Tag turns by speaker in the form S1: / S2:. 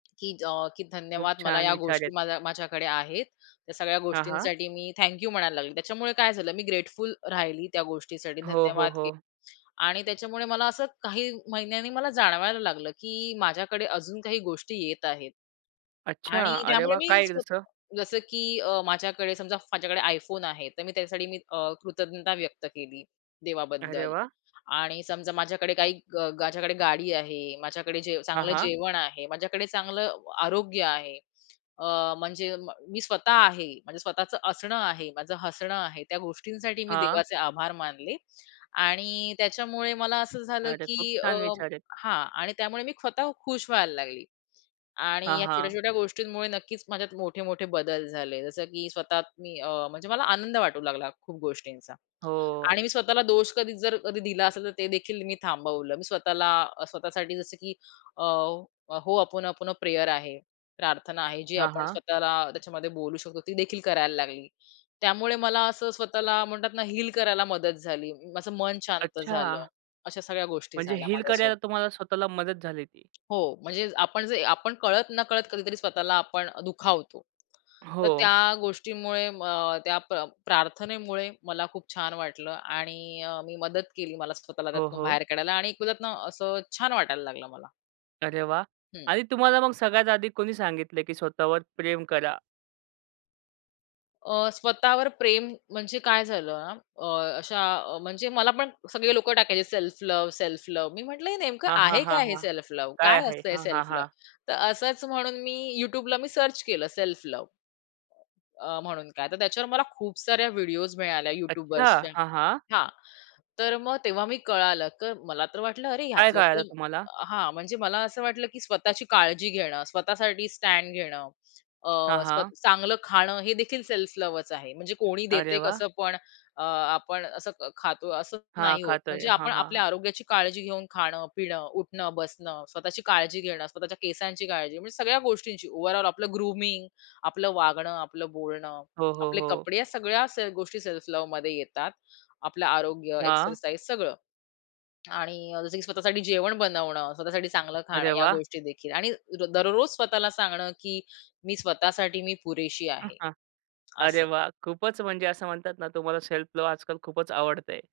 S1: की अ, की
S2: खूप
S1: धन्यवाद मला
S2: छान
S1: या
S2: विचार
S1: गोष्टी
S2: आहेत.
S1: माझ्या माझ्याकडे आहेत. त्या सगळ्या
S2: हां, हां.
S1: गोष्टींसाठी मी थँक यू म्हणायला लागली. त्याच्यामुळे काय झालं मी ग्रेटफुल राहिली त्या गोष्टीसाठी,
S2: हो, हो,
S1: धन्यवाद के
S2: हो.
S1: आणि त्याच्यामुळे मला असं काही महिन्यांनी मला जाणवायला लागलं, की माझ्याकडे अजून काही गोष्टी येत आहेत
S2: अच्छा!
S1: आणि
S2: अरे
S1: त्यामुळे
S2: वाह!
S1: मी
S2: काय एक जसं?
S1: स्वतः जसं की अ, माझ्याकडे समजा माझ्याकडे iPhone आहे, तर मी त्याच्यासाठी मी अ, कृतज्ञता व्यक्त केली,
S2: अरे
S1: देवाबद्दल.
S2: वाह!
S1: आणि समजा माझ्याकडे काही माझ्याकडे गाडी आहे, माझ्याकडे जे
S2: हां,
S1: चांगलं
S2: हां.
S1: जेवण आहे, माझ्याकडे चांगलं आरोग्य आहे. अ, म्हणजे म मी स्वतः आहे, माझ्या स्वतःचं असणं आहे, माझं हसणं आहे, त्या गोष्टींसाठी मी
S2: हां.
S1: देवाचे आभार मानले आणि त्याच्यामुळे मला असं झालं
S2: अरे, खूप
S1: की अ,
S2: छान विचार आहेत.
S1: हां, आणि त्यामुळे मी स्वतः खुश व्हायला लागली. आणि
S2: हां,
S1: या
S2: हां.
S1: छोट्या-छोट्या गोष्टींमुळे नक्कीच माझ्यात मोठे-मोठे बदल झाले जसं की स्वतः मी अ, म्हणजे मला आनंद वाटू लागला खूप गोष्टींचा.
S2: हो.
S1: आणि मी स्वतःला दोष कधी जर कधी दिला असेल तर ते देखील मी थांबवलं. मी स्वतःला अ, स्वतःसाठी जसं की अ, Ho'oponopono प्रेयर आहे प्रार्थना आहे, जी
S2: हां,
S1: आपण
S2: हां.
S1: स्वतःला त्याच्यामध्ये बोलू शकतो ती देखील करायला लागली त्यामुळे मला असं स्वतःला म्हणतात ना हील करायला मदत झाली. माझं मन शांत झालं,
S2: अच्छा!
S1: अशा सगळ्या गोष्टी
S2: म्हणजे
S1: झाल्या
S2: हील
S1: माझ्यासोबत.
S2: करायला तुम्हाला स्वतःला मदत झाली ती.
S1: हो, म्हणजे आपण जे आपण कळत नकळत कधीतरी स्वतःला आपण दुखावतो. तर त्या
S2: हो.
S1: गोष्टीमुळे अ, त्या प्र प्रार्थनेमुळे मला खूप छान वाटलं आणि अ, मी मदत केली मला स्वतःला
S2: हो,
S1: त्यातनं
S2: हो.
S1: बाहेर काढायला आणि एक म्हणतात ना, असं छान वाटायला लागलं मला.
S2: अरे वाह!
S1: हं.
S2: आणि तुम्हाला मग सगळ्यात आधी कोणी सांगितलं की स्वतःवर प्रेम करा?
S1: अ, स्वतःवर प्रेम म्हणजे काय झालं ना, अ, अशा अ, म्हणजे मला पण सगळे लोकं टाकायचे, "सेल्फ लव्ह, सेल्फ लव्ह." मी म्हटलं हे नेमकं
S2: हां, हां,
S1: आहे
S2: हां,
S1: काय हे
S2: हां.
S1: Self love?
S2: काय
S1: काय
S2: आहे,
S1: असतं हे
S2: हां, हां,
S1: सेल्फ लव्ह?
S2: हां.
S1: तर असंच म्हणून मी YouTubeला मी सर्च केलं सेल्फ लव्ह अ, अ, म्हणून काय. तर त्याच्यावर मला खूप साऱ्या व्हिडिओज मिळाल्या
S2: अच्छा!
S1: YouTubeर्सच्या.
S2: हां, हां.
S1: हां, तर मग तेव्हा मी कळालं. तर मला तर वाटलं अरे
S2: काय
S1: ह्यातलं
S2: कळालं
S1: तर
S2: तुम्हाला?
S1: हां, म्हणजे मला असं वाटलं की स्वतःची काळजी घेणं स्वतःसाठी स्टँड घेणं अ,
S2: हां, हां.
S1: स्वतः चांगलं खाणं हे देखील सेल्फ लव्हच आहे. म्हणजे कोणी
S2: अरे
S1: देते
S2: वाह!
S1: कसं पण अ, आपण असं ख खातो असं
S2: हां,
S1: नाही होत.
S2: खातोय.
S1: म्हणजे
S2: हां,
S1: आपण
S2: हां,
S1: आपल्या
S2: हां.
S1: आरोग्याची काळजी घेऊन खाणं, पिणं, उठणं, बसणं, स्वतःची काळजी घेणं, स्वतःच्या केसांची काळजी म्हणजे सगळ्या गोष्टींची ओव्हरऑल आपलं ग्रूमिंग, आपलं वागणं, आपलं बोलणं,
S2: हो, हो,
S1: आपले
S2: हो.
S1: कपडे या सगळ्या से गोष्टी सेल्फ लव्हमध्ये येतात. आपलं आरोग्य,
S2: हां.
S1: एक्सरसाइज सगळं. आणि अ, जसं की स्वतःसाठी जेवण बनवणं, स्वतःसाठी चांगलं खाणं
S2: अरे
S1: या
S2: वाह!
S1: गोष्टी देखील आणि र दररोज स्वतःला सांगणं की "मी स्वतःसाठी मी पुरेशी
S2: हां,
S1: आहे."
S2: हां. अरे
S1: असं.
S2: वाह! खूपच म्हणजे असं म्हणतात ना तुम्हाला सेल्फ लव्ह आजकाल खूपच आवडतंय.